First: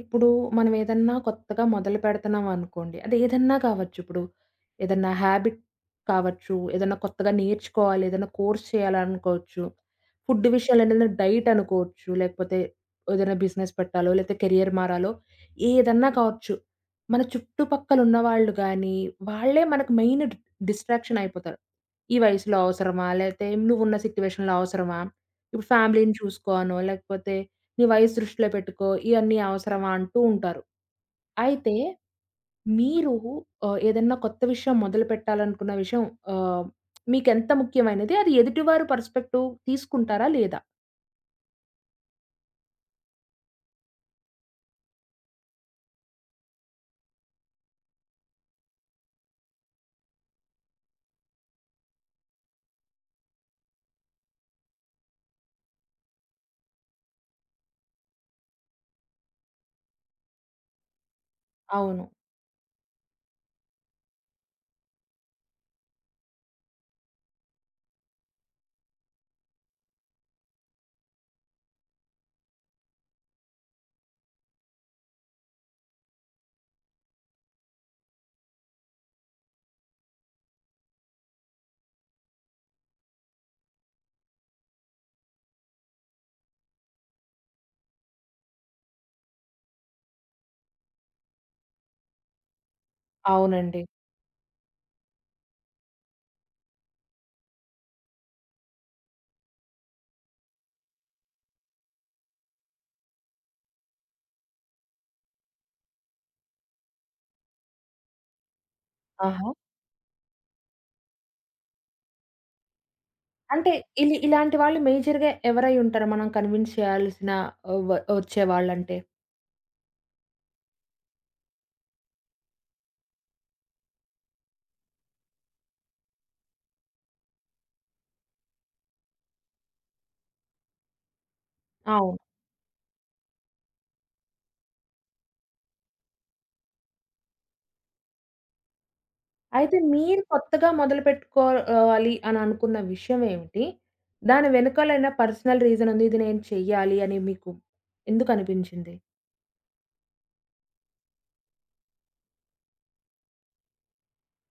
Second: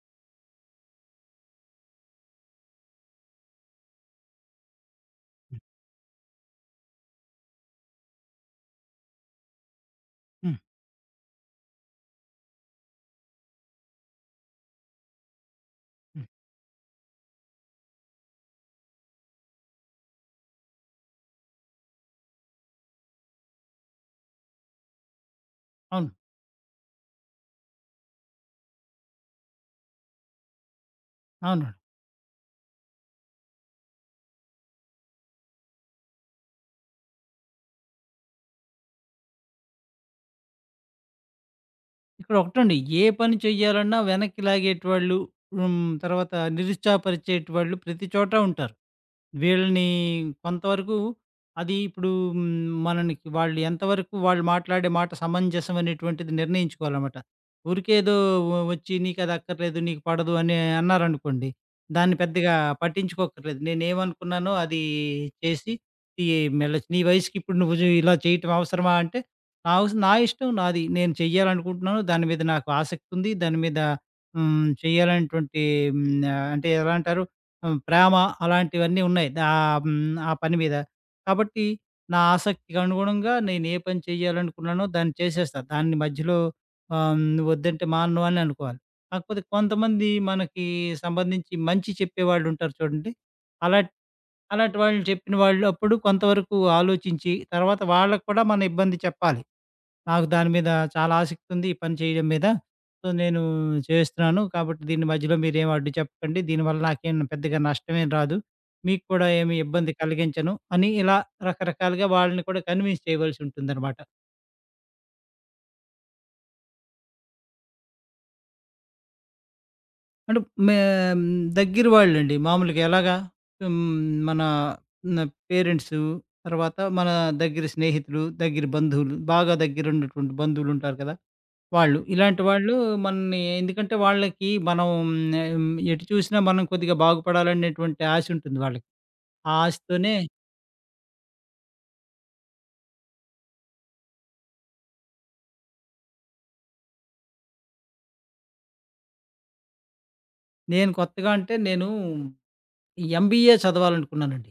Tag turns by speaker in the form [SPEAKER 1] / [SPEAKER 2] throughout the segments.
[SPEAKER 1] ఇప్పుడు మనం ఏదన్నా కొత్తగా మొదలు పెడుతున్నాం అనుకోండి. అది ఏదన్నా కావచ్చు. ఇప్పుడు ఏదన్నా హ్యాబిట్ కావచ్చు, ఏదన్నా కొత్తగా నేర్చుకోవాలి, ఏదన్నా కోర్స్ చేయాలనుకోవచ్చు. ఫుడ్
[SPEAKER 2] హ్మ్.
[SPEAKER 1] విషయాలు ఏదైనా డైట్ అనుకోవచ్చు, లేకపోతే ఏదైనా బిజినెస్ పెట్టాలో, లేతే కెరియర్ మారాలో ఏదన్నా
[SPEAKER 2] హ్మ్.
[SPEAKER 1] కావచ్చు. మన చుట్టుపక్కల ఉన్నవాళ్ళు గానీ, వాళ్ళే మనకు మెయిన్ డిస్ట్రాక్షన్ అయిపోతారు. ఈ వయసులో అవసరమా? లేతే నువ్వున్న సిట్యుయేషన్‌లో అవసరమా? ఇప్పుడు
[SPEAKER 2] అవును.
[SPEAKER 1] ఫ్యామిలీని చూసుకో అనో, లేకపోతే నీ వయసు దృష్టిలో పెట్టుకో. ఇయన్నీ అవసరమా అంటూ ఉంటారు.
[SPEAKER 2] అవునండి.
[SPEAKER 1] అయితే మీరు ఏదన్నా కొత్త విషయం మొదలుపెట్టాలనుకున్న విషయం ఆహ్, మీకెంత ముఖ్యమైనది? అది ఎదుటివారు పర్స్పెక్టివ్ తీసుకుంటారా లేదా?
[SPEAKER 2] ఇక్కడ ఒకటండి, ఏ పని చెయ్యాలన్నా వెనక్కి లాగేటివాళ్ళు, హ్మ్. తర్వాత నిరుత్సాహపరిచేటివాళ్ళు ప్రతి చోట ఉంటారు. వీళ్ళని కొంతవరకు అది ఇప్పుడు మననికి వాళ్ళు ఎంతవరకు మాట్లాడే మాట సమంజసం అనేటువంటిది నిర్ణయించుకోవాలన్నమాట. ఊరికే ఏదో వచ్చి "నీకు అది అక్కర్లేదు, నీకు పడదు" అని అన్నారనుకోండి,
[SPEAKER 1] అవును.
[SPEAKER 2] దాన్ని పెద్దగా పట్టించుకోక్కర్లేదు. నేనేమనుకున్నానో అది చేసి తి మెళ్ళొచ్చు. "నీ వయసుకి ఇప్పుడు నువ్వు ఇలా చేయటం అవసరమా?" అంటే నా ఇష్టం నాది. నేను చెయ్యాలనుకుంటున్నాను. దాని మీద నాకు ఆసక్తుంది. దాని మీద చేయాలనేటువంటి, హ్మ్, అంటే ఎలా అంటారు? ప్రేమ అలాంటివన్నీ ఉన్నాయి ఆహ్, హ్మ్. ఆ పని మీద. కాబట్టి నా ఆసక్తికి అనుగుణంగా నేను ఏ పని చేయాలనుకున్నానో దాన్ని చేసేస్తా. దాన్ని మధ్యలో ఆహ్, హ్మ్. వద్దంటే మానను అని అనుకోవాలి. కాకపోతే కొంతమంది మనకి సంబంధించి మంచి చెప్పేవాళ్ళుంటారు చూడండి.
[SPEAKER 1] అవునండి.
[SPEAKER 2] అలాట్ అలాంటి వాళ్ళు చెప్పిన వాళ్ళు అప్పుడు కొంతవరకు ఆలోచించి తర్వాత వాళ్ళకి కూడా మన ఇబ్బంది చెప్పాలి. నాకు దాని మీద చాలా ఆసక్తి ఉంది, ఈ పని చేయడం మీద. సో, నేను చేస్తున్నాను. కాబట్టి దీని మధ్యలో మీరేం అడ్డు చెప్పకండి. దీనివల్ల నాకేం పెద్దగా నష్టమేం రాదు. మీకు కూడా
[SPEAKER 1] ఆహా!
[SPEAKER 2] ఏమి ఇబ్బంది కలిగించను అని ఇలా రకరకాలుగా వాళ్ళని కూడా కన్విన్స్ చేయవలసి
[SPEAKER 1] అంటే
[SPEAKER 2] ఉంటుందనమాట.
[SPEAKER 1] ఇలాంటి వాళ్ళు మేజర్‌గా ఎవరై ఉంటారు? మనం కన్విన్స్ చేయాల్సిన వచ్చేవాళ్ళంటే?
[SPEAKER 2] అంటే మే దగ్గర వాళ్ళండి. మామూలుగా ఎలాగా మన న పేరెంట్సు, తర్వాత మన దగ్గర స్నేహితులు, దగ్గర బంధువులు, బాగా దగ్గరున్నటువంటి బంధువులుంటారు కదా! వాళ్ళు.
[SPEAKER 1] అవును.
[SPEAKER 2] ఇలాంటి వాళ్ళు మనని, ఎందుకంటే వాళ్ళకి మనం ఎటు చూసినా మనం కొద్దిగా బాగుపడాలనేటువంటి ఆశ ఉంటుంది వాళ్ళకి. ఆ
[SPEAKER 1] అయితే
[SPEAKER 2] ఆశతోనే
[SPEAKER 1] మీరు కొత్తగా మొదలుపెట్టుకో వాలి అని అనుకున్న విషయం ఏమిటి? దాని వెనకాల ఏమైనా పర్సనల్ రీజన్ ఉంది. ఇది నేను చెయ్యాలి అని మీకు ఎందుకు అనిపించింది?
[SPEAKER 2] నేను కొత్తగా అంటే నేను ఎంబీఏ చదవాలనుకున్నానండి.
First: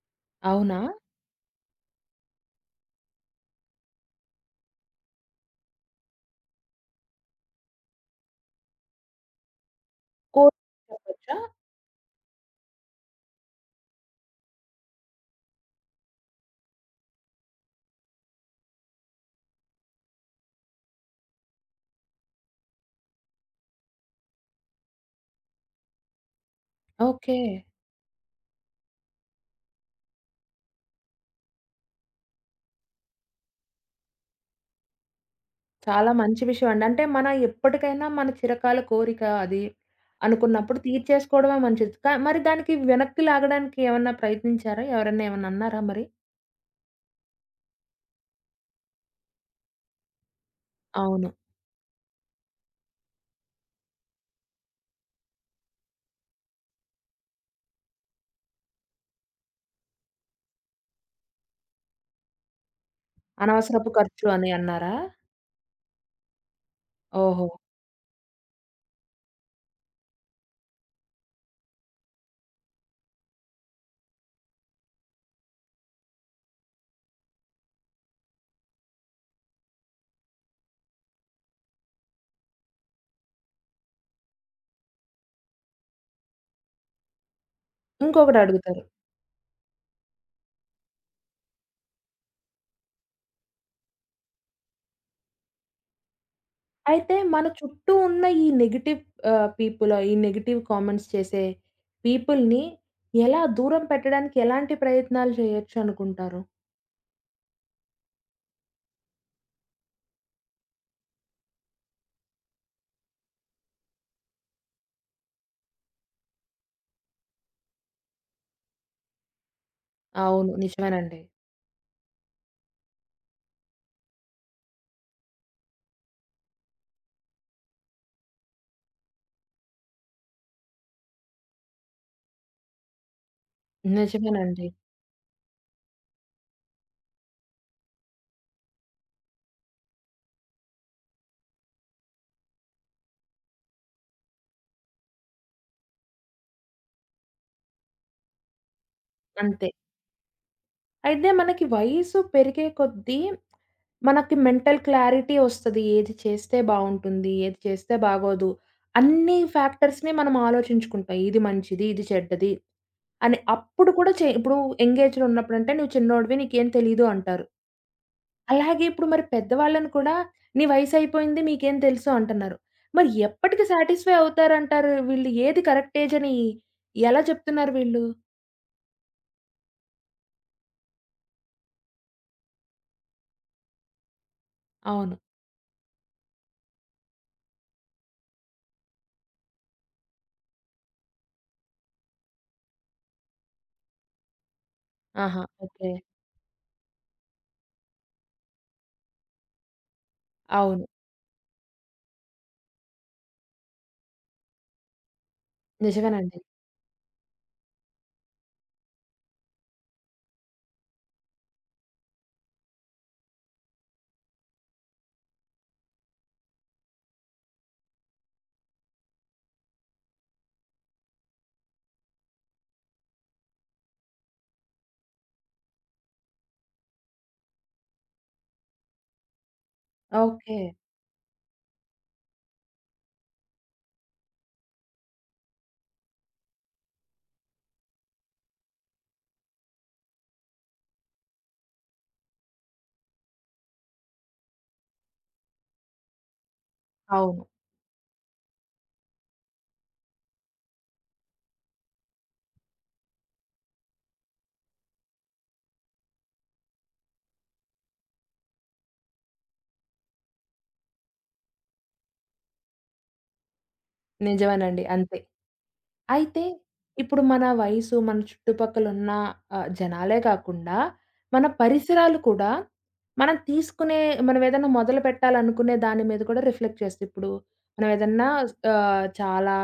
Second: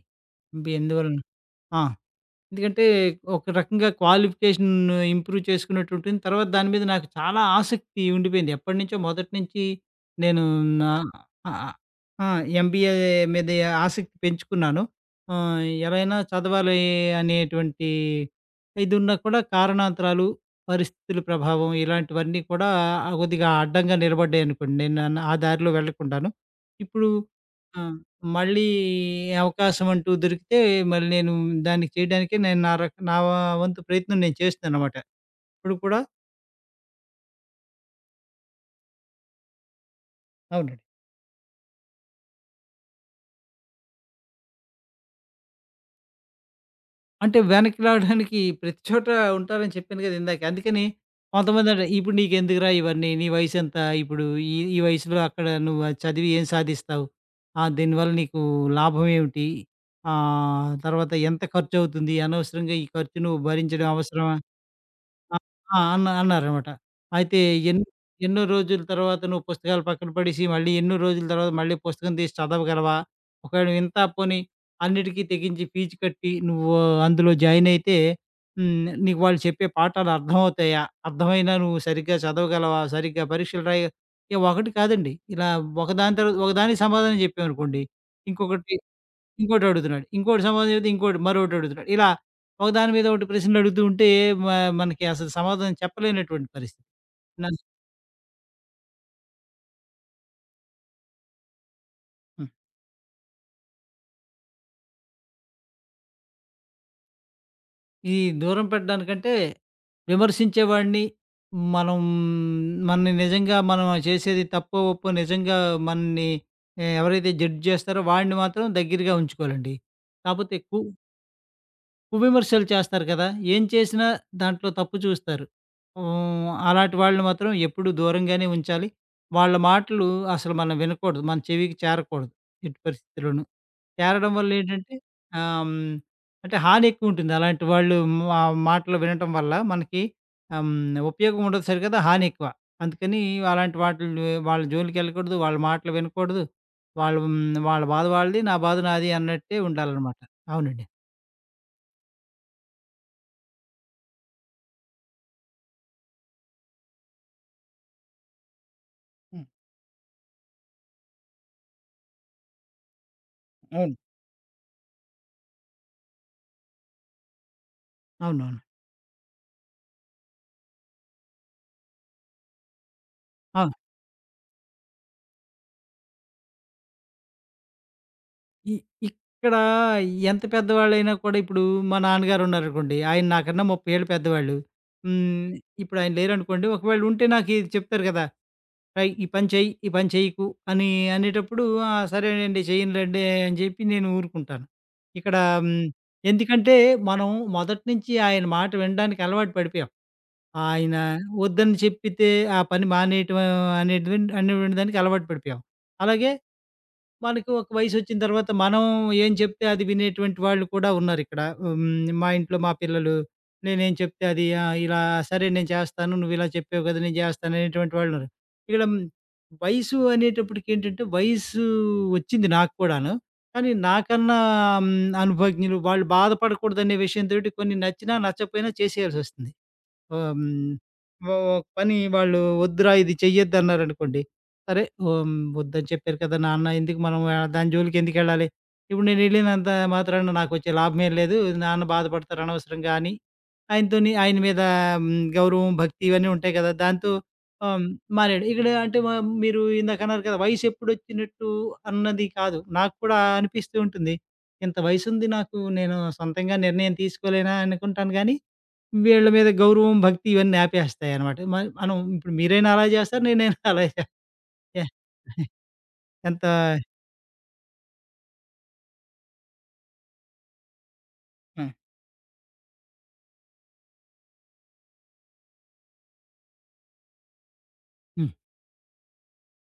[SPEAKER 2] ఎంబీఏ
[SPEAKER 1] అవునా?
[SPEAKER 2] ఎందువలన ఆ! ఎందుకంటే, ఒక రకంగా క్వాలిఫికేషన్ ఇంప్రూవ్ చేసుకున్నట్టు ఉంటుంది. తర్వాత దాని మీద నాకు చాలా ఆసక్తి ఉండిపోయింది. ఎప్పటినుంచో మొదటి నుంచి నేను
[SPEAKER 1] కోర్
[SPEAKER 2] నా
[SPEAKER 1] చెప్పొచ్చా?
[SPEAKER 2] ఆ! ఆ! ఎంబీఏ మీద ఆసక్తి పెంచుకున్నాను. ఆహ్, ఎలైనా చదవాలి అనేటువంటి ఇదున్నా కూడా, కారణాంతరాలు, పరిస్థితుల ప్రభావం ఇలాంటివన్నీ కూడా ఆ కొద్దిగా అడ్డంగా నిలబడ్డాయనుకోండి. నేను ఆ దారిలో వెళ్ళకుండాను. ఇప్పుడు
[SPEAKER 1] ఓకే.
[SPEAKER 2] ఆ! మళ్ళీ అవకాశం అంటూ దొరికితే మళ్ళీ నేను దానికి చేయడానికే నేను నా వంతు ప్రయత్నం నేను చేస్తున్నానన్నమాట. ఇప్పుడు కూడా
[SPEAKER 1] చాలా మంచి విషయం అండి. అంటే మన ఎప్పటికైనా మన చిరకాల కోరిక అది అనుకున్నప్పుడు
[SPEAKER 2] అవునండి.
[SPEAKER 1] తీర్చేసుకోవడమే మంచిది. మరి దానికి వెనక్కి లాగడానికి ఏమన్నా ప్రయత్నించారా? ఎవరన్నా ఏమన్నా అన్నారా మరి?
[SPEAKER 2] అంటే వెనక్కి లాగడానికి ప్రతి చోట ఉంటారని చెప్పాను కదా ఇందాక. అందుకని
[SPEAKER 1] అవును.
[SPEAKER 2] కొంతమందంటారు, "ఇప్పుడు నీకెందుకురా ఇవన్నీ? నీ వయసెంత? ఇప్పుడు ఈ ఈ వయసులో అక్కడ నువ్వు అది చదివి ఏం సాధిస్తావు? దీనివల్ల నీకు లాభం ఏమిటి? తర్వాత ఎంత ఖర్చవుతుంది? అనవసరంగా ఈ ఖర్చు నువ్వు భరించడం
[SPEAKER 1] అనవసరపు ఖర్చు
[SPEAKER 2] అవసరమా?"
[SPEAKER 1] అని అన్నారా?
[SPEAKER 2] ఆ! ఆ! అన్న అన్నారనమాట. అయితే
[SPEAKER 1] ఓహో!
[SPEAKER 2] ఎన్ ఎన్నో రోజుల తర్వాత నువ్వు పుస్తకాలు పక్కన పడేసి, మళ్ళీ ఎన్నో రోజుల తర్వాత మళ్ళీ పుస్తకం తీసి చదవగలవా? ఒకవేళ వింతా పోనీ అన్నిటికీ తెగించి ఫీజు కట్టి నువ్వు అందులో జాయిన్ అయితే, నీకు వాళ్ళు చెప్పే పాఠాలు అర్థమవుతాయా? అర్థమైనా నువ్వు సరిగ్గా చదవగలవా? సరిగ్గా పరీక్షలు రాయ ఒకటి కాదండి. ఇలా ఒకదాని తర్వాత ఒకదానికి సమాధానం చెప్పామనుకోండి,
[SPEAKER 1] ఇంకొకటి
[SPEAKER 2] ఇంకొకటి
[SPEAKER 1] అడుగుతారు.
[SPEAKER 2] ఇంకోటడుగుతున్నాడు. ఇంకోటి సమాధానం చెబితే ఇంకోటి మరొకటడుగుతున్నాడు. ఇలా ఒకదాని మీద ఒకటి ప్రశ్నలడుగుతూ ఉంటే మ మనకి అసలు సమాధానం చెప్పలేనటువంటి పరిస్థితి.
[SPEAKER 1] అయితే మన
[SPEAKER 2] నా
[SPEAKER 1] చుట్టూ ఉన్న ఈ నెగెటివ్ పీపుల్ ఈ నెగెటివ్ కామెంట్స్ చేసే
[SPEAKER 2] హ్మ్.
[SPEAKER 1] పీపుల్‌ని ఎలా దూరం పెట్టడానికి ఎలాంటి ప్రయత్నాలు చేయొచ్చు అనుకుంటారు?
[SPEAKER 2] ఈ దూరం పెట్టడానికంటే విమర్శించేవాడిని మనం, మనని నిజంగా మనం చేసేది తప్పో, ఒప్పో నిజంగా మనని ఎవరైతే జడ్జ్ చేస్తారో వాడిని మాత్రం దగ్గరగా ఉంచుకోవాలండి.
[SPEAKER 1] అవును.
[SPEAKER 2] కాపోతే
[SPEAKER 1] నిజమేనండి.
[SPEAKER 2] విమర్శలు చేస్తారు కదా! ఏం చేసినా దాంట్లో తప్పు చూస్తారు. అలాంటి వాళ్ళని మాత్రం ఎప్పుడూ దూరంగానే ఉంచాలి. వాళ్ళ మాటలు అసలు మనం వినకూడదు. మన చెవికి చేరకూడదు ఎట్టి పరిస్థితిలోనూ. చేరడం
[SPEAKER 1] నిజమేనండి.
[SPEAKER 2] వల్లేంటంటే ఆహ్, హ్మ్. అంటే హాని ఎక్కువుంటుంది. అలాంటి వాళ్ళు మా మాటలు వినటం వల్ల మనకి ఆహ్, హ్మ్. ఉపయోగం ఉండదు సరి కదా! హాని ఎక్కువ. అందుకని అలాంటి వాటిల్ని వాళ్ళ జోలికెళ్ళకూడదు. వాళ్ళ మాటలు వినకూడదు. వాళ్ళు వాళ్ళ బాధ వాళ్ళది. నా బాధ నాది అన్నట్టే
[SPEAKER 1] అంతే.
[SPEAKER 2] ఉండాలనమాట. అవునండి.
[SPEAKER 1] అయితే మనకి వయసు పెరిగే కొద్దీ మనకి మెంటల్ క్లారిటీ ఒస్తది. ఏది చేస్తే బావుంటుంది? ఏది చేస్తే బాగోదు? అన్ని
[SPEAKER 2] హ్మ్.
[SPEAKER 1] ఫ్యాక్టర్స్‌ని మనం ఆలోచించుకుంటాం. ఇది మంచిది. ఇది చెడ్డది. అని అప్పుడు
[SPEAKER 2] అవును.
[SPEAKER 1] కూడా ఇప్పుడు ఎంగేజ్‌లో ఉన్నప్పుడంటే నువ్వు చిన్నోడివి నీకేం తెలీదు అంటారు.
[SPEAKER 2] అవునవును.
[SPEAKER 1] అలాగే ఇప్పుడు మరి పెద్దవాళ్ళని కూడా "నీ వయసయిపోయింది మీకేం తెలుసు" అంటున్నారు. మరి ఎప్పటికి
[SPEAKER 2] అవును.
[SPEAKER 1] సాటిస్ఫై అవుతారంటారు? వీళ్ళు ఏది కరెక్ట్ ఏజ్ అని ఎలా చెప్తున్నారు వీళ్ళు?
[SPEAKER 2] ఇ ఇక్కడ ఎంత పెద్దవాళ్ళైనా కూడా, ఇప్పుడు మా నాన్నగారున్నారనుకోండి, ఆయన నాకన్నా 30 ఏళ్ళు పెద్దవాళ్ళు.
[SPEAKER 1] అవును.
[SPEAKER 2] హ్మ్. ఇప్పుడు ఆయన లేరనుకోండి, ఒకవేళ ఉంటే నాకు ఇది చెప్తారు కదా! "రేయ్! ఈ పని చెయ్యి, ఈ పని చెయ్యకు" అని అనేటప్పుడు "ఆ! సరేనండి చెయ్యనులెండి" అని చెప్పి నేను ఊరుకుంటాను. ఇక్కడ
[SPEAKER 1] ఆహా!
[SPEAKER 2] హ్మ్,
[SPEAKER 1] ఓకే.
[SPEAKER 2] ఎందుకంటే మనం మొదటి నుంచి ఆయన మాట వినడానికి అలవాటు పడిపోయాం.
[SPEAKER 1] అవును.
[SPEAKER 2] ఆయన వద్దని చెప్పితే ఆ పని మానేయటం అనేటువంటి అనేటువంటి దానికి అలవాటు పడిపోయాం. అలాగే
[SPEAKER 1] నిజమేనండి.
[SPEAKER 2] మనకు ఒక వయసొచ్చిన తర్వాత మనం ఏం చెప్తే అది వినేటువంటి వాళ్ళు కూడా ఉన్నారిక్కడ. మా ఇంట్లో మా పిల్లలు నేనేం చెప్తే అది ఇలా సరే నేను చేస్తాను. నువ్విలా చెప్పావు కదా! నేను చేస్తాను అనేటువంటి వాళ్ళున్నారు. ఇక్కడ వయసు అనేటప్పటికేంటంటే వయసు వచ్చింది నాకు కూడాను. కానీ నాకన్నా హ్మ్. అనుభవజ్ఞులు వాళ్ళు బాధపడకూడదనే విషయంతోటి కొన్ని నచ్చినా, నచ్చకపోయినా చేసేయాల్సొస్తుంది. ఓహ్!
[SPEAKER 1] ఓకే.
[SPEAKER 2] హ్మ్. ఒక పని వాళ్ళు వద్దురా! ఇది చెయ్యొద్దన్నారనుకోండి. సరే. ఓహ్! హ్మ్. వద్దని చెప్పారు కదా! నాన్న, ఎందుకు మనం దాని జోలికెందుకెళ్ళాలి? ఇప్పుడు నేనెళ్ళినంత మాత్రాన నాకొచ్చే లాభమేం లేదు. నాన్న బాధపడతారు అనవసరంగా అని, ఆయనతోని ఆయన మీద హ్మ్, గౌరవం, భక్తి ఇవన్నీ ఉంటాయి కదా! దాంతో
[SPEAKER 1] అవును.
[SPEAKER 2] ఆహ్, హ్మ్, మానేయడం. ఇక్కడ అంటే మీరు ఇందాకన్నారు కదా! వయసెప్పుడొచ్చినట్టు అన్నది కాదు. నాకు కూడా అనిపిస్తూ ఉంటుంది. ఇంత వయసుంది నాకు. నేను సొంతంగా నిర్ణయం తీసుకోలేనా అనుకుంటాను గానీ వీళ్ళ మీద గౌరవం, భక్తి ఇవన్నీ ఆపేస్తాయనమాట. మరి మనం ఇప్పుడు మీరైనా అలా చేస్తారు. నేనైనా అలా చే
[SPEAKER 1] నిజమేనండి. అంతే. అయితే,
[SPEAKER 2] ఎంత
[SPEAKER 1] ఇప్పుడు మన వయసు, మన చుట్టుపక్కలున్న జనాలే కాకుండా, మన
[SPEAKER 2] హ్మ్.
[SPEAKER 1] పరిసరాలు కూడా, మనం తీసుకునే మనం ఏదైనా మొదలు పెట్టాలనుకునే దాని మీద కూడా రిఫ్లెక్ట్ చేస్తాయి. ఇప్పుడు మనం ఏదన్నా
[SPEAKER 2] హ్మ్.
[SPEAKER 1] ఆహ్, చాలా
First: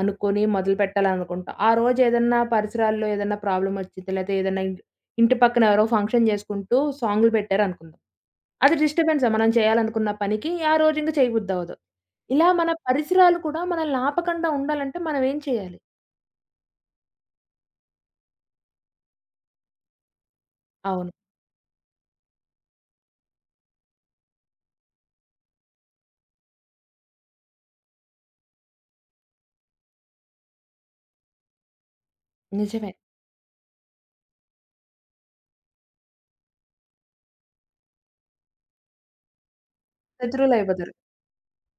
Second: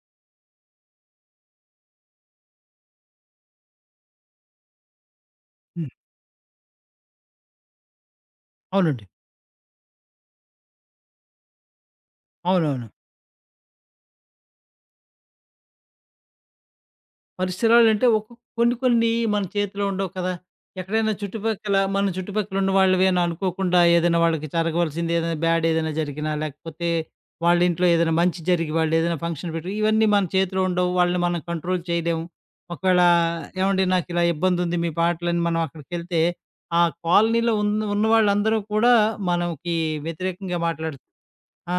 [SPEAKER 1] అనుకోని మొదలు పెట్టాలనుకుంటాం. ఆ రోజు ఏదన్నా పరిసరాల్లో ఏదన్నా ప్రాబ్లమ్ వచ్చిద్ది, లేతే ఏదన్నా ఇంటి పక్కన ఎవరో
[SPEAKER 2] హ్మ్.
[SPEAKER 1] ఫంక్షన్ చేసుకుంటూ సాంగులు పెట్టారనుకుందాం. అది
[SPEAKER 2] అవునండి.
[SPEAKER 1] డిస్టర్బెన్సే మనం చేయాలనుకున్న పనికి, ఆ రోజు ఇంక చేయబుద్దవ్వదు. ఇలా మన
[SPEAKER 2] అవునవును.
[SPEAKER 1] పరిసరాలు కూడా మనల్ని ఆపకుండా ఉండాలంటే మనం ఏం చేయాలి?
[SPEAKER 2] పరిసరాలంటే కొన్ని కొన్ని మన చేతిలో ఉండవు కదా!
[SPEAKER 1] అవును.
[SPEAKER 2] ఎక్కడైనా మన చుట్టుపక్కల ఉన్న వాళ్ళవే అని అనుకోకుండా ఏదైనా వాళ్ళకి జరగవలసింది ఏదైనా బ్యాడ్ ఏదైనా జరిగినా, లేకపోతే వాళ్ళ ఇంట్లో ఏదైనా మంచి జరిగి వాళ్ళేదైనా ఫంక్షన్ పెట్టి, ఇవన్నీ మన చేతిలో ఉండవు. వాళ్ళని మనం కంట్రోల్ చేయలేము.
[SPEAKER 1] నిజమే.
[SPEAKER 2] ఒకవేళ "ఏవండీ నాకిలా ఇబ్బందుంది మీ పాటలని" మనం అక్కడికెళ్తే, ఆ కాలనీలో ఉన్నవాళ్ళందరూ కూడా మనకి వ్యతిరేకంగా
[SPEAKER 1] శత్రువులైపోతారు.
[SPEAKER 2] మాట్లాడుతారు. ఆ!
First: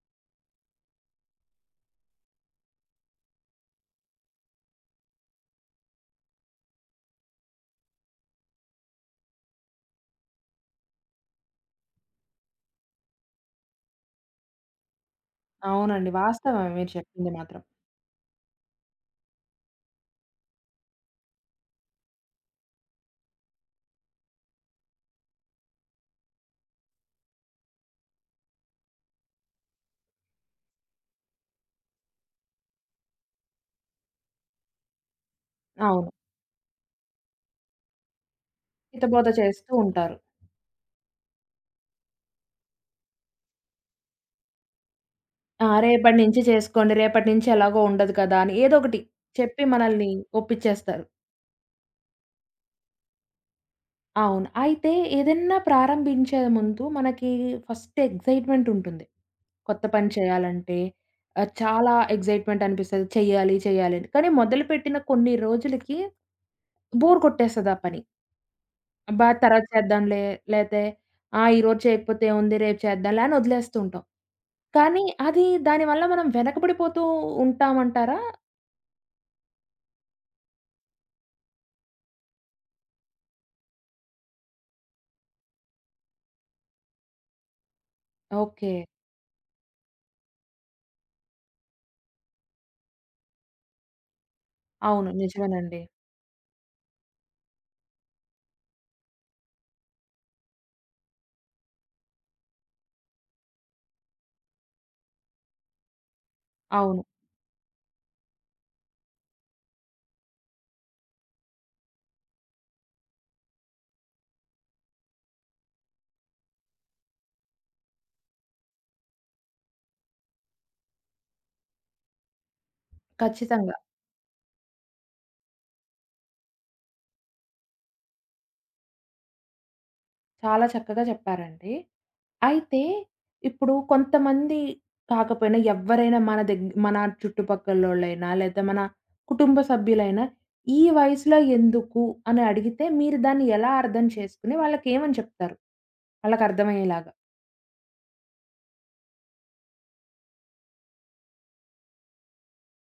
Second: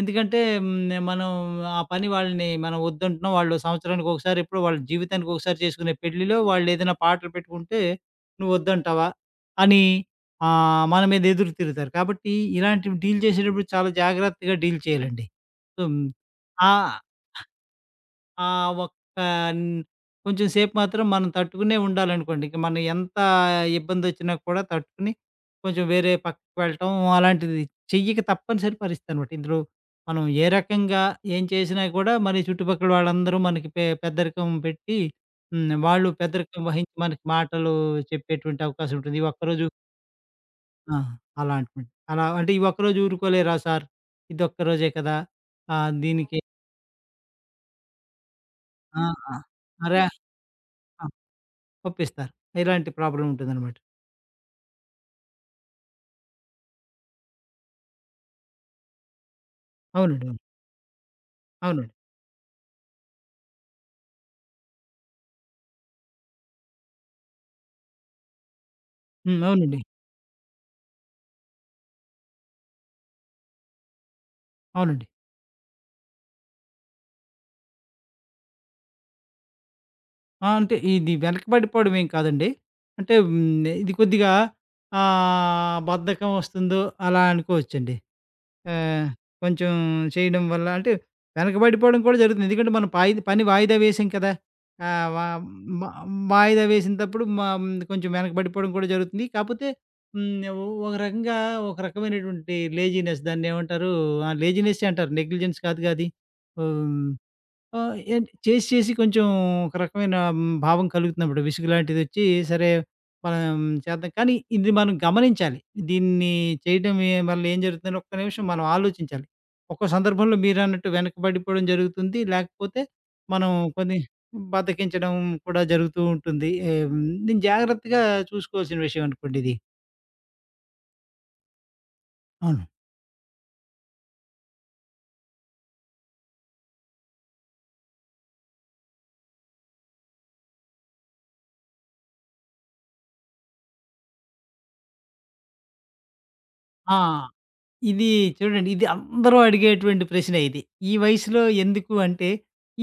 [SPEAKER 2] ఎందుకంటే మనం ఆ పని వాళ్ళని మనం వద్దంటున్నాం. వాళ్ళు సంవత్సరానికి ఒకసారి ఎప్పుడో, వాళ్ళ జీవితానికి ఒకసారి చేసుకునే పెళ్ళిలో వాళ్ళేదైనా పాటలు పెట్టుకుంటే, "నువ్వొద్దంటావా?" అని మన మీద ఎదురు తిరుగుతారు. కాబట్టి ఇలాంటివి డీల్ చేసేటప్పుడు చాలా జాగ్రత్తగా డీల్ చేయాలండి. సో, హ్మ్,
[SPEAKER 1] అవునండి. వాస్తవమే
[SPEAKER 2] ఆ!
[SPEAKER 1] మీరు చెప్పింది మాత్రం.
[SPEAKER 2] ఆ ఒక్క న్ కొంచెం సేపు మాత్రం మనం తట్టుకునే ఉండాలనుకోండి. ఇంక మనం ఎంత ఇబ్బందొచ్చినా కూడా తట్టుకుని, కొంచెం వేరే పక్కకి వెళ్ళటం అలాంటిది చెయ్యక తప్పనిసరి పరిస్థితనమాట. ఇందులో మనం ఏ రకంగా ఏం చేసినా కూడా మన చుట్టుపక్కల వాళ్ళందరూ మనకి పెద్దరికం పెట్టి వాళ్ళు
[SPEAKER 1] అవును.
[SPEAKER 2] పెద్దరికం వహించి మనకి మాటలు చెప్పేటువంటి అవకాశం ఉంటుంది. ఈ
[SPEAKER 1] హితబోధ
[SPEAKER 2] ఒక్కరోజు
[SPEAKER 1] చేస్తూ ఉంటారు.
[SPEAKER 2] ఆ! అలా అంటున్నాను. అలా అంటే ఈ ఒక్కరోజు ఊరుకోలేరా సార్? ఇదొక్కరోజే కదా!
[SPEAKER 1] ఆ! రేపటి
[SPEAKER 2] దీనికి
[SPEAKER 1] నుంచి చేసుకోండి. రేపటి నుంచి ఎలాగో ఉండదు కదా! అని ఏదో ఒకటి
[SPEAKER 2] ఆ! ఆ!
[SPEAKER 1] చెప్పి
[SPEAKER 2] అరే
[SPEAKER 1] మనల్ని ఒప్పించేస్తారు.
[SPEAKER 2] ఒప్పిస్తారు. ఇలాంటి ప్రాబ్లమ్ ఉంటుందనమాట.
[SPEAKER 1] అవును. అయితే ఏదన్నా ప్రారంభించే ముందు మనకి ఫస్ట్ ఎక్సైట్‌మెంట్ ఉంటుంది. కొత్త పని
[SPEAKER 2] అవునండి. అవును.
[SPEAKER 1] చేయాలంటే
[SPEAKER 2] అవునండి.
[SPEAKER 1] చాలా ఎక్సైట్‌మెంట్ అనిపిస్తది. చెయ్యాలి, చెయ్యాలి అని. కానీ మొదలుపెట్టిన కొన్ని రోజులకి బోర్ కొట్టేస్తది ఆ పని. అబ్బా! తర్వాత
[SPEAKER 2] అవునండి.
[SPEAKER 1] చేద్దాంలే. లేతే ఆ! ఈరోజు చేయకపోతే ఏముంది రేపు చేద్దాంలే అని వదిలేస్తూ ఉంటాం. కానీ
[SPEAKER 2] అవునండి.
[SPEAKER 1] అది దానివల్ల మనం వెనకబడిపోతూ ఉంటామంటారా?
[SPEAKER 2] ఆ! అంటే ఇది వెనకబడిపోవడం ఏం కాదండి. అంటే ఇది కొద్దిగా బద్ధకం వస్తుందో అలా అనుకోవచ్చండి.
[SPEAKER 1] ఓకే.
[SPEAKER 2] ఆహ్, కొంచెం చేయడం వల్ల అంటే వెనకబడిపోవడం కూడా జరుగుతుంది. ఎందుకంటే మనం పాయిదా పని వాయిదా వేసాం కదా!
[SPEAKER 1] అవును.
[SPEAKER 2] ఆహ్, వ
[SPEAKER 1] నిజమేనండి.
[SPEAKER 2] మ వాయిదా వేసినప్పుడు కొంచెం వెనకబడిపోవడం కూడా జరుగుతుంది. కాపోతే హ్మ్. ఓ ఒక రకంగా ఒక రకమైనటువంటి లేజీనెస్, దాన్నేమంటారు? ఆ! లేజీనెస్సే అంటారు. నెగ్లిజెన్స్ కాదుగా అది.
[SPEAKER 1] అవును.
[SPEAKER 2] హ్మ్. ఏంటి చేసి చేసి కొంచెం ఒక రకమైన భావం కలుగుతున్నప్పుడు విసుగు లాంటిదొచ్చి సరే మనం చేద్దాం. కానీ ఇది మనం గమనించాలి. దీన్ని చేయడం వల్ల ఏం జరుగుతుందని ఒక్క నిమిషం మనం ఆలోచించాలి. ఒక్కో సందర్భంలో మీరన్నట్టు వెనకబడిపోవడం జరుగుతుంది. లేకపోతే మనం
[SPEAKER 1] ఖచ్చితంగా.
[SPEAKER 2] కొన్ని బద్ధకించడం కూడా జరుగుతూ ఉంటుంది. దీన్ని జాగ్రత్తగా చూసుకోవాల్సిన విషయం అనుకోండి ఇది.
[SPEAKER 1] చాలా చక్కగా చెప్పారండి.
[SPEAKER 2] అవును.
[SPEAKER 1] అయితే ఇప్పుడు కొంతమంది కాకపోయినా ఎవ్వరైనా మన మన చుట్టుపక్కలోళ్ళైనా లేదా మన కుటుంబ సభ్యులైనా ఈ వయసులో ఎందుకు అని అడిగితే మీరు దాన్ని ఎలా అర్థం చేసుకొని వాళ్ళకేమని చెప్తారు? వాళ్ళకి
[SPEAKER 2] ఆ!
[SPEAKER 1] అర్థమయ్యేలాగా?
[SPEAKER 2] ఇది చూడండి. ఇది అందరూ అడిగేటువంటి ప్రశ్నే ఇది. ఈ వయసులో ఎందుకు అంటే,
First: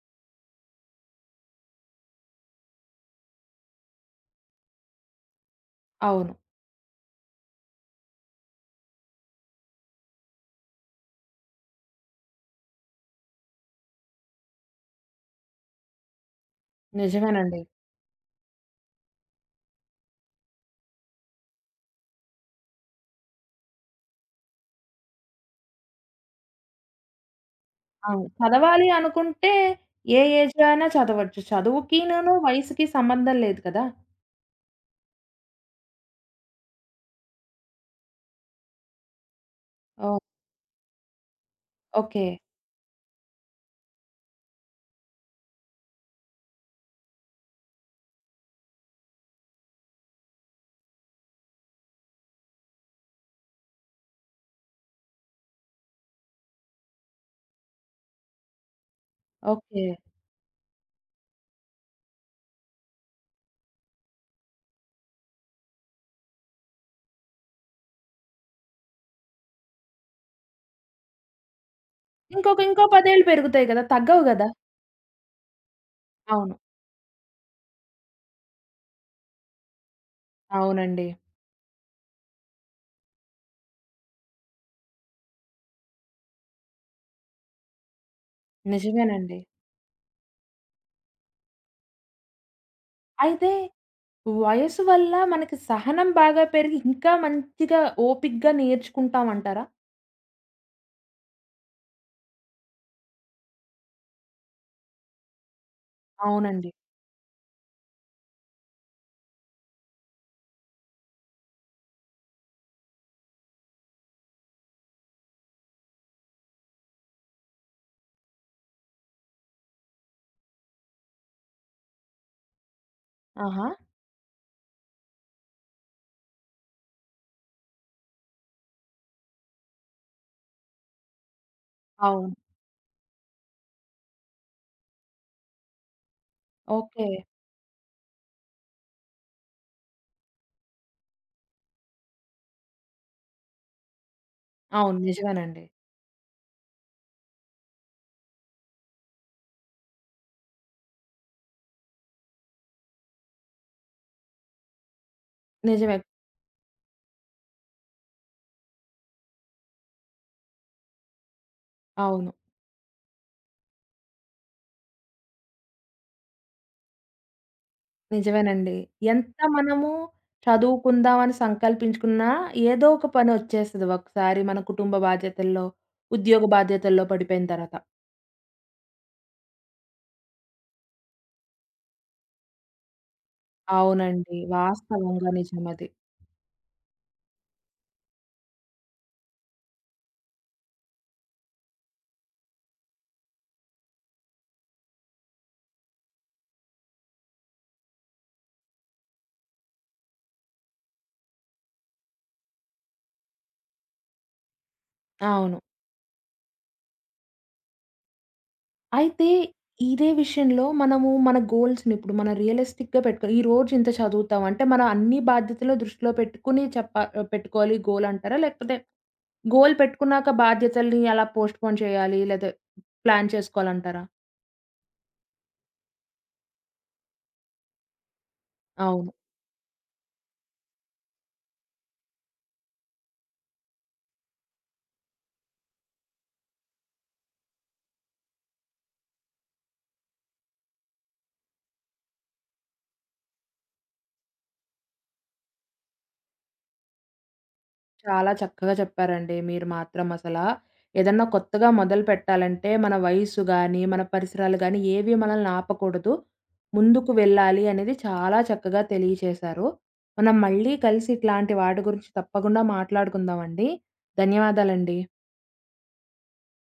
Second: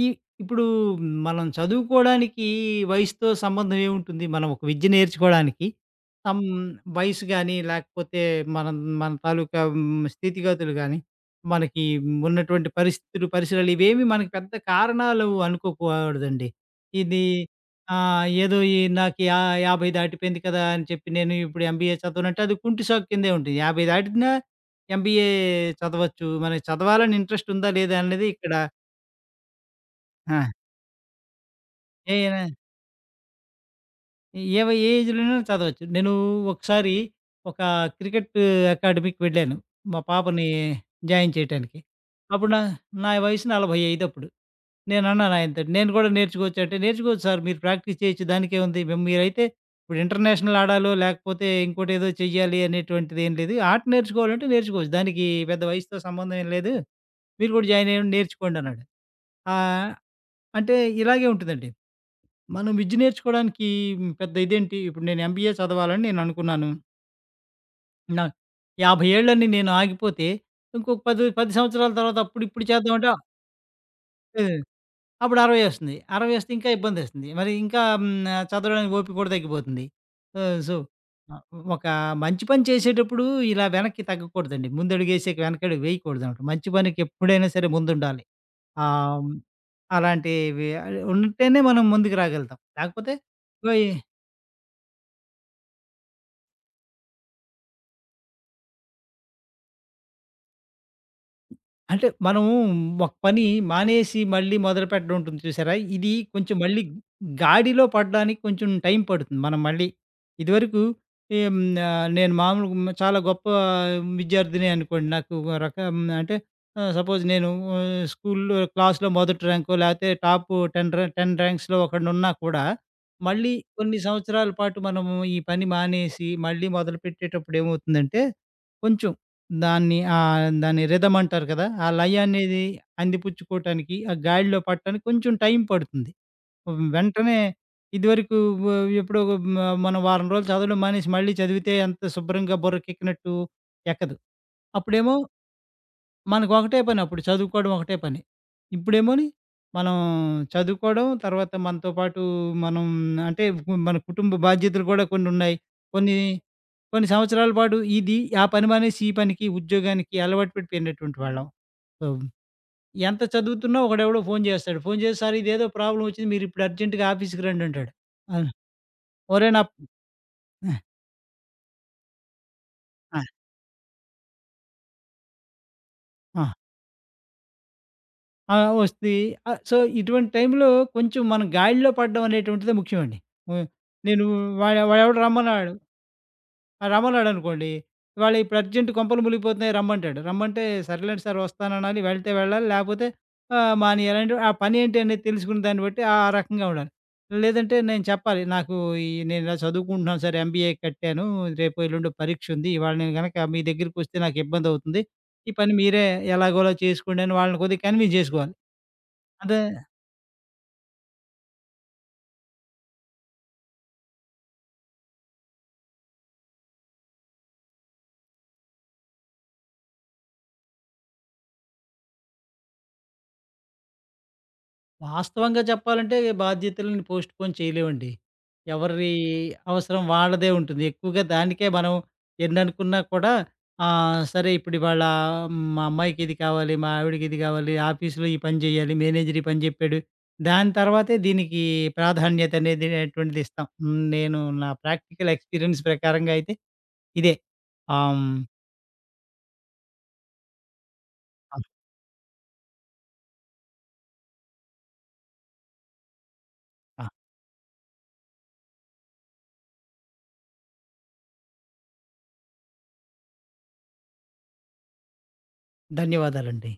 [SPEAKER 2] ఈ ఇప్పుడు మనం చదువుకోడానికి వయసుతో సంబంధం ఏముంటుంది? మనం ఒక విద్య నేర్చుకోడానికి
[SPEAKER 1] అవును.
[SPEAKER 2] సమ్ వయసు గాని, లేకపోతే మనం మన తాలూకా స్థితిగతులు గాని, మనకి ఉన్నటువంటి పరిస్థితులు, పరిసరాలు ఇవేమి మనకి పెద్ద కారణాలు అనుకోకూడదండి. ఇది
[SPEAKER 1] నిజమేనండి.
[SPEAKER 2] ఏదో ఈ నాకు 50 దాటిపోయింది కదా! అని చెప్పి నేను ఇప్పుడు ఎంబీఏ చదవనంటే అది కుంటి సాకు కిందే ఉంటుంది. 50 దాటినా ఎంబీఏ చదవచ్చు. మనకి చదవాలని ఇంట్రెస్ట్ ఉందా? లేదా?
[SPEAKER 1] అవును.
[SPEAKER 2] అనేది ఇక్కడ
[SPEAKER 1] చదవాలి అనుకుంటే ఏ
[SPEAKER 2] ఆ!
[SPEAKER 1] ఏజ్‌లో అయినా చదవచ్చు.
[SPEAKER 2] ఏ
[SPEAKER 1] చదువుకినూను,
[SPEAKER 2] ఏ
[SPEAKER 1] వయసుకి సంబంధం లేదు కదా!
[SPEAKER 2] ఏ ఏజ్‌లోనైనా చదవచ్చు. నేను ఒకసారి ఒక క్రికెట్ అకాడమీకి వెళ్ళాను, మా
[SPEAKER 1] ఓహ్!
[SPEAKER 2] పాపని జాయిన్ చేయటానికి.
[SPEAKER 1] ఓకే.
[SPEAKER 2] అప్పుడు నా నా వయసు 45 అప్పుడు. నేనన్నాను ఆయనతోటి, "నేను కూడా నేర్చుకోవచ్చా?" అంటే, "నేర్చుకోవచ్చు సార్. మీరు ప్రాక్టీస్ చేయొచ్చు. దానికేముంది. మీరైతే ఇప్పుడు ఇంటర్నేషనల్ ఆడాలో, లేకపోతే ఇంకోటేదో చెయ్యాలి అనేటువంటిదేం లేదు. ఆట నేర్చుకోవాలంటే నేర్చుకోవచ్చు. దానికి పెద్ద వయసుతో సంబంధం ఏం లేదు. మీరు కూడా జాయిన్ అయ్యండి నేర్చుకోండన్నాడు."
[SPEAKER 1] ఓకే.
[SPEAKER 2] ఆహ్, అంటే ఇలాగే ఉంటుందండి. మనం విద్య నేర్చుకోవడానికి పెద్ద ఇదేంటి, ఇప్పుడు నేను ఎంబీఏ చదవాలని నేననుకున్నాను. నా 50 ఏళ్ళని నేను ఆగిపోతే, ఇంకొక 10, 10 సంవత్సరాల తర్వాత అప్పుడు ఇప్పుడు
[SPEAKER 1] ఇంకో
[SPEAKER 2] చేద్దామంటే,
[SPEAKER 1] 10 ఏళ్ళు పెరుగుతాయి కదా! తగ్గవు గదా!
[SPEAKER 2] హ్మ్. అప్పుడు 60 వస్తుంది. 60 వస్తే
[SPEAKER 1] అవును.
[SPEAKER 2] ఇంకా ఇబ్బందేస్తుంది. మరి ఇంకా చదవడానికి ఓపిక కూడా తగ్గిపోతుంది. సో,
[SPEAKER 1] అవునండి.
[SPEAKER 2] ఆహ్, ఒక మంచి పని చేసేటప్పుడు ఇలా వెనక్కి తగ్గకూడదండి. ముందడుగేసాక వెనకడుగు వేయకూడదనమాట. మంచి పనికి ఎప్పుడైనా సరే ముందుండాలి. ఆహ్, హ్మ్.
[SPEAKER 1] నిజమేనండి.
[SPEAKER 2] అలాంటివి ఉంటేనే మనం ముందుకు రాగలుగుతాం. లేకపోతే
[SPEAKER 1] అయితే
[SPEAKER 2] పోయి
[SPEAKER 1] వయసు వల్ల మనకి సహనం బాగా పెరిగి ఇంకా మంచిగా ఓపికగా నేర్చుకుంటామంటారా?
[SPEAKER 2] అంటే మనము ఒక పని మానేసి మళ్ళీ మొదలుపెట్టడం ఉంటుంది చూసారా? ఇది కొంచెం
[SPEAKER 1] అవునండి.
[SPEAKER 2] మళ్ళీ గాడిలో పడడానికి కొంచెం టైం పడుతుంది. మనం మళ్ళీ ఇదివరకు ఏం నేను మామూలుగా చాలా గొప్ప విద్యార్థినే అనుకోండి. నాకు ఒక రకం అంటే సపోజ్ నేను స్కూల్‌లో క్లాస్‌లో మొదటి ర్యాంకో లేకపోతే టాప్ 10 10 ర్యాంక్స్‌లో ఒకడినున్నా కూడా మళ్ళీ
[SPEAKER 1] ఆహా!
[SPEAKER 2] కొన్ని సంవత్సరాల పాటు మనము ఈ పని మానేసి మళ్ళీ మొదలుపెట్టేటప్పుడు ఏమవుతుందంటే కొంచెం దాన్ని దాన్ని రిథమ్ అంటారు కదా! ఆ లయ
[SPEAKER 1] అవును.
[SPEAKER 2] అనేది అందిపుచ్చుకోవటానికి, ఆ గాడిలో పడటానికి కొంచెం టైం పడుతుంది.
[SPEAKER 1] ఓకే.
[SPEAKER 2] వెంటనే ఇదివరకు వ ఎప్పుడో ఒక మ మనం వారం రోజులు చదవడం మానేసి మళ్ళీ చదివితే ఎంత శుభ్రంగా బుర్రకెక్కినట్టు ఎక్కదు.
[SPEAKER 1] అవును.
[SPEAKER 2] అప్పుడేమో
[SPEAKER 1] నిజమేనండి.
[SPEAKER 2] మనకు ఒకటే పని అప్పుడు, చదువుకోవడం ఒకటే పని. ఇప్పుడేమోని మనం చదువుకోవడం, తర్వాత మనతో పాటు మనం అంటే మన కుటుంబ బాధ్యతలు కూడా కొన్నున్నాయి.
[SPEAKER 1] నిజమే.
[SPEAKER 2] కొన్ని, కొన్ని సంవత్సరాల పాటు ఇది ఆ పని మానేసి ఈ పనికి, ఉద్యోగానికి అలవాటు పడిపోయినటువంటి వాళ్ళం. సో,
[SPEAKER 1] అవును.
[SPEAKER 2] ఎంత చదువుతున్నా ఒకడెవడో ఫోను చేస్తాడు. ఫోను చేసి "సార్ ఇదేదో ప్రాబ్లమ్ వచ్చింది. మీరిప్పుడు అర్జెంట్‌గా ఆఫీస్‌కి రండి" అంటాడు. ఆ!
[SPEAKER 1] నిజమేనండి. ఎంత
[SPEAKER 2] ఒరేయ్ నా
[SPEAKER 1] మనము
[SPEAKER 2] ఆ!
[SPEAKER 1] చదువుకుందాం అని సంకల్పించుకున్నా, ఏదో ఒక
[SPEAKER 2] ఆ!
[SPEAKER 1] పని ఒచ్చేస్తది ఒకసారి మన కుటుంబ బాధ్యతల్లో, ఉద్యోగ
[SPEAKER 2] ఆ!
[SPEAKER 1] బాధ్యతల్లో పడిపోయిన తర్వాత.
[SPEAKER 2] ఆ! వస్తది. సో, ఇటువంటి టైంలో కొంచెం మనం గాడిలో పడడం అనేటువంటిదే ముఖ్యమండి. హ్మ్. నేను
[SPEAKER 1] అవునండి.
[SPEAKER 2] వాడెవడో
[SPEAKER 1] వాస్తవంగా
[SPEAKER 2] రమ్మన్నాడు.
[SPEAKER 1] నిజమది.
[SPEAKER 2] రమ్మన్నాడనుకోండి, ఇవాళ ఇప్పుడు అర్జెంట్ కొంపలు మునిగిపోతున్నాయి రమ్మంటాడు. రమ్మంటే సర్లేండి సార్ వస్తాననాలి, వెళ్తే వెళ్ళాలి, లేకపోతే మానేయాలంటే ఆ పనేంటి అనేది తెలుసుకున్న దాన్ని బట్టి ఆ ఆ రకంగా ఉండాలి. లేదంటే నేను చెప్పాలి నాకు నేను ఇలా చదువుకుంటున్నాను సార్, ఎంబీఏ కట్టాను, రేపో ఎల్లుండో పరీక్షుంది. ఇవాళ నేను గనక మీ దగ్గరికొస్తే నాకు ఇబ్బందవుతుంది. ఈ
[SPEAKER 1] అవును.
[SPEAKER 2] పని మీరే ఎలాగోలా చేసుకోండి అని వాళ్ళని కొద్దిగా కన్విన్స్ జేసుకోవాలి.
[SPEAKER 1] అయితే
[SPEAKER 2] అదే
[SPEAKER 1] ఇదే విషయంలో మనము మన గోల్స్‌ని ఇప్పుడు మనం రియలిస్టిక్‌గా పెట్టుకొని ఈ రోజు ఇంత చదువుతాం అంటే, మన అన్ని బాధ్యతలు దృష్టిలో పెట్టుకొని పెట్టుకోవాలి గోల్ అంటారా? లేకపోతే గోల్ పెట్టుకున్నాక బాధ్యతల్ని అలా పోస్ట్‌పోన్ చేయాలి లేదా ప్లాన్ చేసుకోవాలంటారా?
[SPEAKER 2] వాస్తవంగా చెప్పాలంటే బాధ్యతలను పోస్ట్‌పోన్ చేయలేమండి.
[SPEAKER 1] అవును.
[SPEAKER 2] ఎవరి అవసరం వాళ్ళదే ఉంటుంది. ఎక్కువగా దానికే మనం ఎన్ననుకున్నా కూడా సరే ఇప్పుడు ఇవాళ మా అమ్మాయికి ఇది కావాలి, మా ఆవిడకి ఇది కావాలి, ఆఫీస్‌లో ఈ పని చేయాలి, మేనేజర్ ఈ పని చెప్పాడు. దాని తర్వాతే దీనికి ప్రాధాన్యత అనేది అటువంటిది ఇస్తాం. నేను నా ప్రాక్టికల్ ఎక్స్‌పీరియన్స్ ప్రకారంగా అయితే ఇదే. ఆహ్,
[SPEAKER 1] చాలా
[SPEAKER 2] హ్మ్.
[SPEAKER 1] చక్కగా చెప్పారండి మీరు మాత్రం అసల. ఏదన్నా
[SPEAKER 2] అవును.
[SPEAKER 1] కొత్తగా మొదలు పెట్టాలంటే మన వయసు గానీ, మన పరిసరాలు గానీ ఏవి మనల్ని ఆపకూడదు.
[SPEAKER 2] ఆ!
[SPEAKER 1] ముందుకు వెళ్ళాలి అనేది చాలా చక్కగా తెలియచేశారు. మనం మళ్ళీ కలిసి ఇట్లాంటి వాటి గురించి తప్పకుండా మాట్లాడుకుందామండి. ధన్యవాదాలండి.
[SPEAKER 2] ధన్యవాదాలండి.